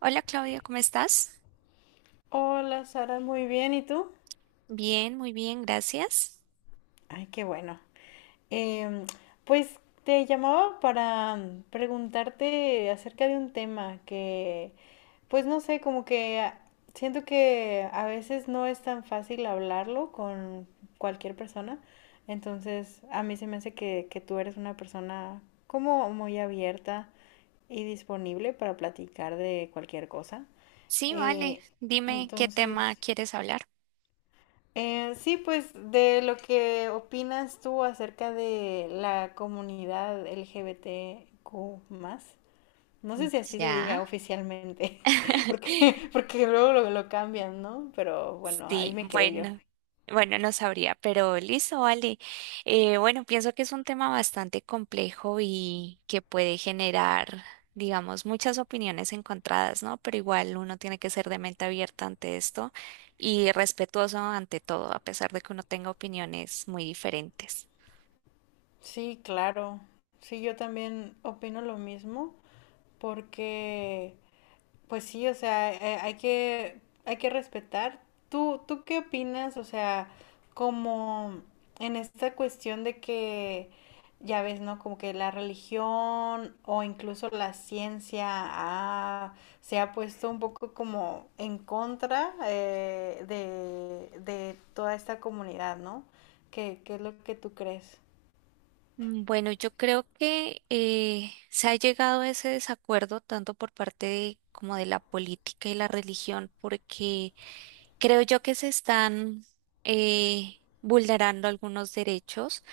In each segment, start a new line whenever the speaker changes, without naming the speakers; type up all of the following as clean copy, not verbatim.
Hola Claudia, ¿cómo estás?
Hola Sara, muy bien, ¿y tú?
Bien, muy bien, gracias.
Ay, qué bueno. Em, pues te llamaba para preguntarte acerca de un tema pues no sé, como siento que a veces no es tan fácil hablarlo con cualquier persona. Entonces, a mí se me hace que tú eres una persona como muy abierta y disponible para platicar de cualquier cosa.
Sí, vale.
Eh,
Dime qué tema
entonces,
quieres hablar.
Sí, pues de lo que opinas tú acerca de la comunidad LGBTQ+, no sé si así se
Ya.
diga oficialmente, porque luego lo cambian, ¿no? Pero bueno, ahí
Sí,
me quedé yo.
bueno. Bueno, no sabría, pero listo, vale. Bueno, pienso que es un tema bastante complejo y que puede generar, digamos, muchas opiniones encontradas, ¿no? Pero igual uno tiene que ser de mente abierta ante esto y respetuoso ante todo, a pesar de que uno tenga opiniones muy diferentes.
Sí, claro. Sí, yo también opino lo mismo, porque pues sí, o sea, hay que respetar. Tú qué opinas? O sea, como en esta cuestión ya ves, ¿no? Como que la religión o incluso la ciencia se ha puesto un poco como en contra de toda esta comunidad, ¿no? Qué es lo que tú crees?
Mm, bueno, yo creo que se ha llegado a ese desacuerdo tanto por parte de como de la política y la religión, porque creo yo que se están vulnerando algunos derechos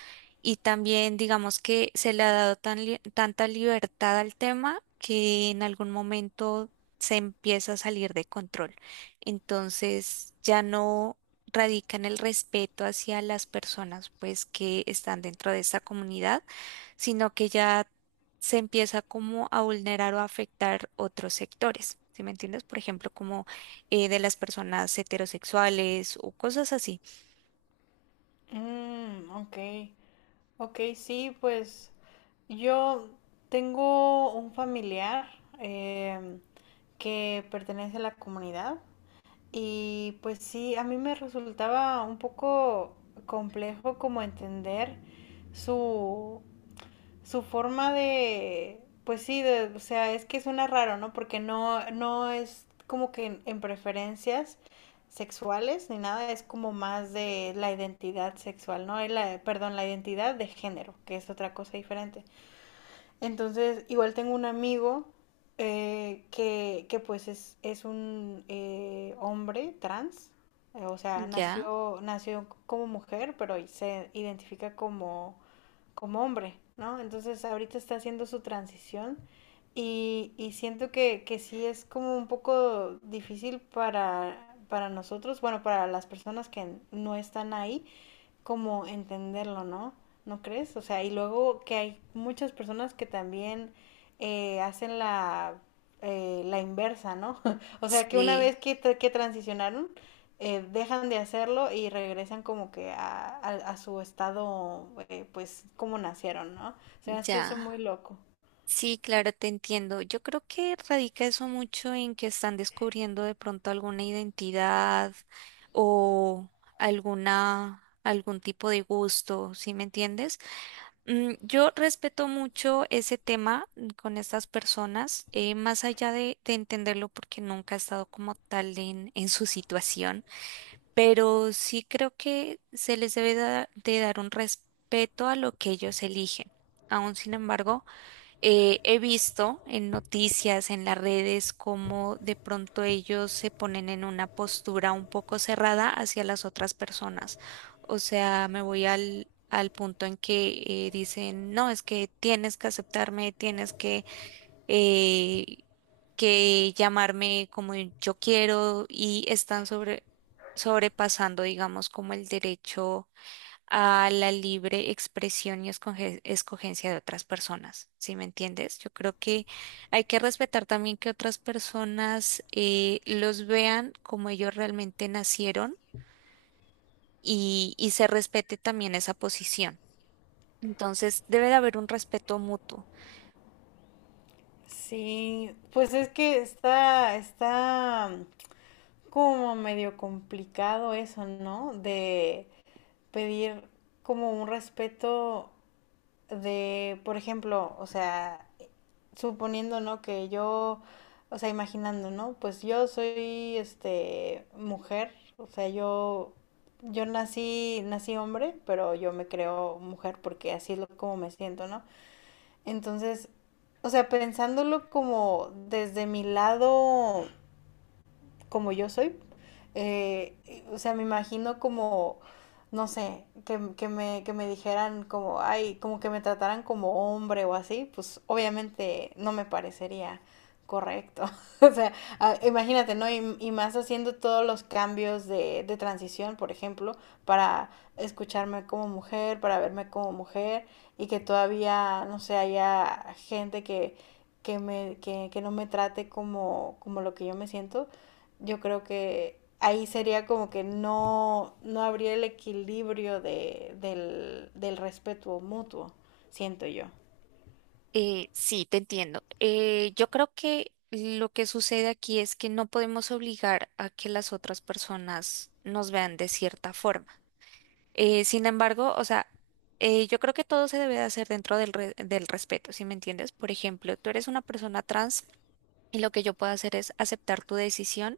y también digamos que se le ha dado tanta libertad al tema que en algún momento se empieza a salir de control. Entonces ya no radica en el respeto hacia las personas pues que están dentro de esta comunidad, sino que ya se empieza como a vulnerar o a afectar otros sectores. ¿Sí me entiendes? Por ejemplo, como de las personas heterosexuales o cosas así.
Mm, ok. Ok, sí, pues yo tengo un familiar em, que pertenece a la comunidad y pues sí, a mí me resultaba un poco complejo como entender su, su forma pues sí, o sea, es que suena raro, ¿no? Porque no es como que en preferencias sexuales ni nada, es como más de la identidad sexual, ¿no? Y la, perdón, la identidad de género, que es otra cosa diferente. Entonces, igual tengo un amigo que pues es un hombre trans, o sea,
Ya,
nació como mujer, pero se identifica como como hombre, ¿no? Entonces ahorita está haciendo su transición y siento que sí es como un poco difícil para nosotros, bueno, para las personas que no están ahí, como entenderlo, ¿no? ¿No crees? O sea, y luego que hay muchas personas que también hacen la inversa, ¿no? O sea, que una vez
sí,
que transicionaron, dejan de hacerlo y regresan como que a su estado, pues, como nacieron, ¿no? Se me hace eso
ya.
muy loco.
Sí, claro, te entiendo. Yo creo que radica eso mucho en que están descubriendo de pronto alguna identidad o algún tipo de gusto, ¿sí me entiendes? Mm, yo respeto mucho ese tema mm, con estas personas, más allá de entenderlo porque nunca he estado como tal en su situación, pero sí creo que se les de dar un respeto a lo que ellos eligen. Aún sin embargo, he visto en noticias, en las redes, cómo de pronto ellos se ponen en una postura un poco cerrada hacia las otras personas. O sea, me voy al, al punto en que dicen, no, es que tienes que aceptarme, tienes que, eh, que llamarme como yo quiero, y están sobrepasando, digamos, como el derecho a la libre expresión y escogencia de otras personas, ¿sí me entiendes? Yo creo que hay que respetar también que otras personas los vean como ellos realmente nacieron y se respete también esa posición. Entonces, debe de haber un respeto mutuo.
Sí, pues es que está como medio complicado eso, ¿no? De, pedir como un respeto de, por ejemplo, o sea, suponiendo, ¿no? Que yo, o sea, imaginando, ¿no? Pues yo soy, este, mujer, o sea, yo, nací hombre, pero yo me creo mujer porque así es lo, como me siento, ¿no? Entonces, o sea, pensándolo como desde mi lado como yo soy. Eh, o sea, me imagino como, no sé, que me dijeran como, ay, como que me trataran como hombre o así, pues obviamente no me parecería correcto. O sea, imagínate, ¿no? Y más haciendo todos los cambios de transición, por ejemplo, para escucharme como mujer, para verme como mujer, y que todavía, no sé, haya gente que no me trate como, como lo que yo me siento. Yo creo que ahí sería como que no habría el equilibrio del respeto mutuo, siento yo.
Sí, te entiendo. Yo creo que lo que sucede aquí es que no podemos obligar a que las otras personas nos vean de cierta forma. Sin embargo, o sea, yo creo que todo se debe de hacer dentro del respeto, ¿si me entiendes? Por ejemplo, tú eres una persona trans y lo que yo puedo hacer es aceptar tu decisión,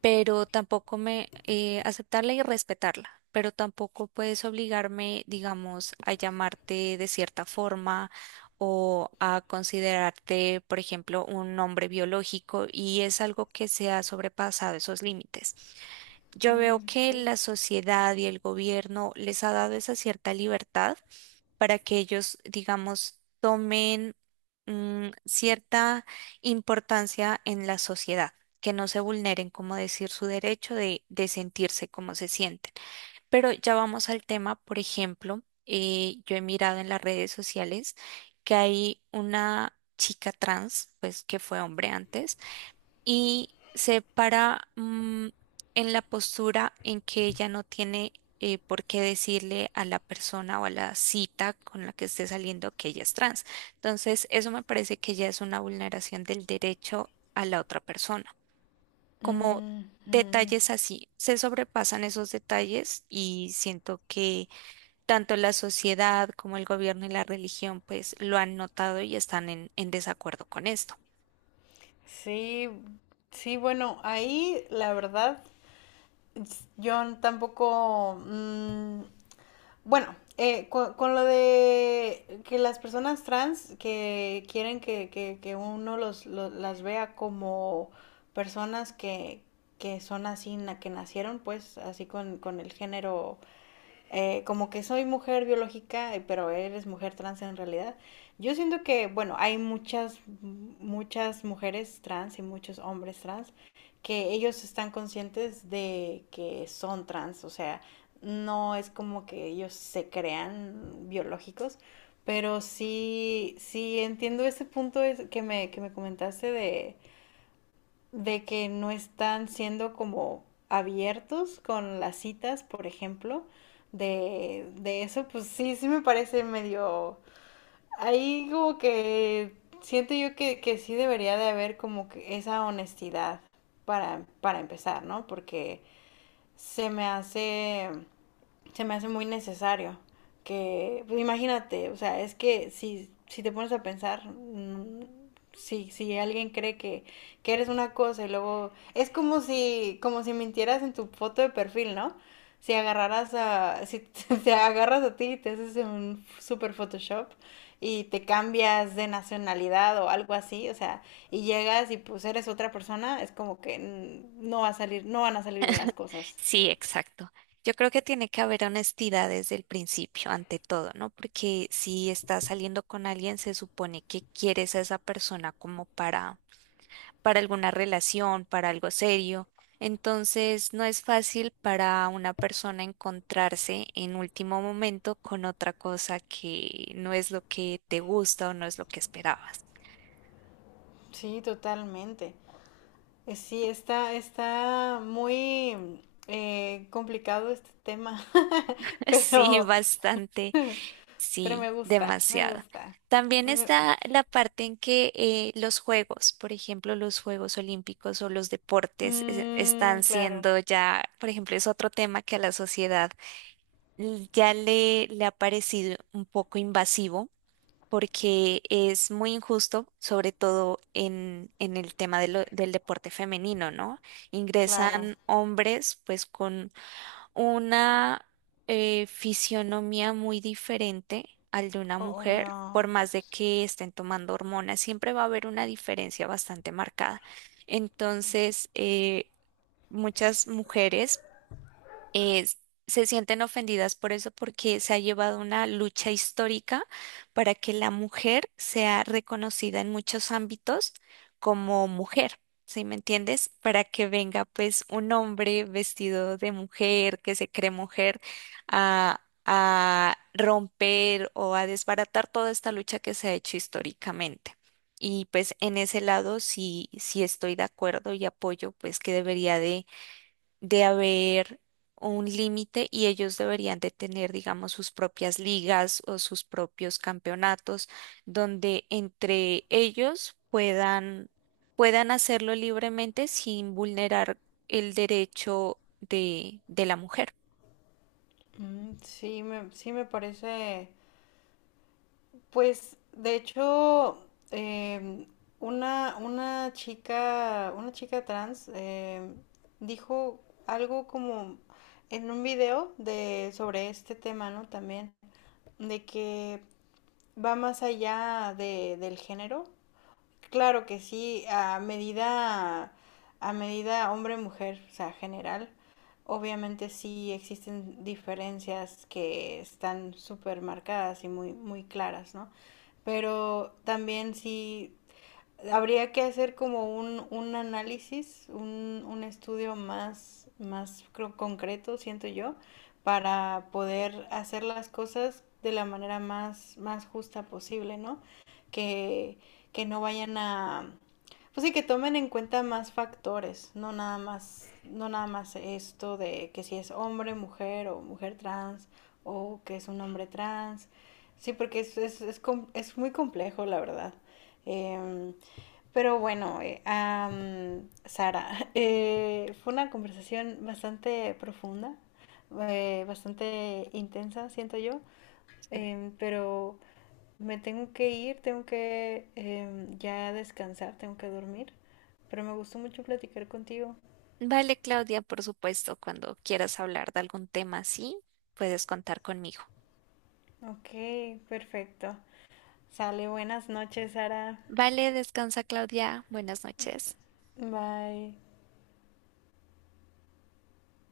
pero tampoco me aceptarla y respetarla. Pero tampoco puedes obligarme, digamos, a llamarte de cierta forma o a considerarte, por ejemplo, un hombre biológico, y es algo que se ha sobrepasado esos límites. Yo veo
Mm,
que
sí.
la sociedad y el gobierno les ha dado esa cierta libertad para que ellos, digamos, tomen mm, cierta importancia en la sociedad, que no se vulneren, como decir, su derecho de sentirse como se sienten. Pero ya vamos al tema, por ejemplo, yo he mirado en las redes sociales que hay una chica trans, pues que fue hombre antes, y se para mm, en la postura en que ella no tiene por qué decirle a la persona o a la cita con la que esté saliendo que ella es trans. Entonces, eso me parece que ya es una vulneración del derecho a la otra persona. Como
Ujú.
detalles así, se sobrepasan esos detalles, y siento que tanto la sociedad como el gobierno y la religión pues lo han notado y están en desacuerdo con esto.
Sí, sí, bueno, ahí la verdad, yo tampoco, mm, bueno, lo de que las personas trans que quieren que uno las vea como personas que son así, na, que nacieron pues así con el género como que soy mujer biológica, pero eres mujer trans en realidad. Yo siento que, bueno, hay muchas, muchas mujeres trans y muchos hombres trans que ellos están conscientes de que son trans, o sea, no es como que ellos se crean biológicos, pero sí, sí entiendo ese punto que me comentaste de que no están siendo como abiertos con las citas, por ejemplo, de eso, pues sí, sí me parece medio... Ahí como que siento yo que sí debería de haber como que esa honestidad para empezar, ¿no? Porque se me hace se me hace muy necesario. Que, pues imagínate, o sea, es que si te pones a pensar, si alguien cree que eres una cosa y luego, es como como si mintieras en tu foto de perfil, ¿no? Si agarraras si te agarras a ti y te haces un super Photoshop y te cambias de nacionalidad o algo así, o sea, y llegas y pues eres otra persona, es como que no van a salir bien las cosas.
Sí, exacto. Yo creo que tiene que haber honestidad desde el principio, ante todo, ¿no? Porque si estás saliendo con alguien, se supone que quieres a esa persona como para alguna relación, para algo serio. Entonces, no es fácil para una persona encontrarse en último momento con otra cosa que no es lo que te gusta o no es lo que esperabas.
Sí, totalmente. Sí, está muy complicado este tema,
Sí,
pero,
bastante.
pero
Sí,
me gusta, me
demasiado.
gusta.
También
Me-
está la parte en que los juegos, por ejemplo, los Juegos Olímpicos o los deportes están
claro,
siendo ya, por ejemplo, es otro tema que a la sociedad ya le ha parecido un poco invasivo porque es muy injusto, sobre todo en el tema del deporte femenino, ¿no?
claro,
Ingresan hombres pues con una fisionomía muy diferente al de una mujer,
obvio.
por más de que estén tomando hormonas, siempre va a haber una diferencia bastante marcada. Entonces, muchas mujeres eh, se sienten ofendidas por eso porque se ha llevado una lucha histórica para que la mujer sea reconocida en muchos ámbitos como mujer. ¿Sí me entiendes? Para que venga pues un hombre vestido de mujer, que se cree mujer, a romper o a desbaratar toda esta lucha que se ha hecho históricamente. Y pues en ese lado sí, sí estoy de acuerdo y apoyo pues que debería de haber un límite, y ellos deberían de tener, digamos, sus propias ligas o sus propios campeonatos donde entre ellos puedan, puedan hacerlo libremente sin vulnerar el derecho de la mujer.
Mm, sí, sí me parece. Pues, de hecho, em, una chica trans dijo algo como en un video de sobre este tema, ¿no? También de que va más allá del género. Claro que sí, a medida hombre-mujer, o sea, general, obviamente sí existen diferencias que están súper marcadas y muy, muy claras, ¿no? Pero también sí habría que hacer como un análisis, un estudio más, más creo, concreto, siento yo, para poder hacer las cosas de la manera más, más justa posible, ¿no? Que, que no vayan a, pues sí, que tomen en cuenta más factores, no nada más, no nada más esto de que si es hombre, mujer o mujer trans o que es un hombre trans. Sí, porque es muy complejo, la verdad. Em, pero bueno, Sara, fue una conversación bastante profunda, bastante intensa, siento yo, pero me tengo que ir, tengo que ya descansar, tengo que dormir, pero me gustó mucho platicar contigo.
Vale, Claudia, por supuesto, cuando quieras hablar de algún tema así, puedes contar conmigo.
Ok, perfecto. Sale, buenas noches, Sara.
Vale, descansa, Claudia. Buenas noches.
Bye.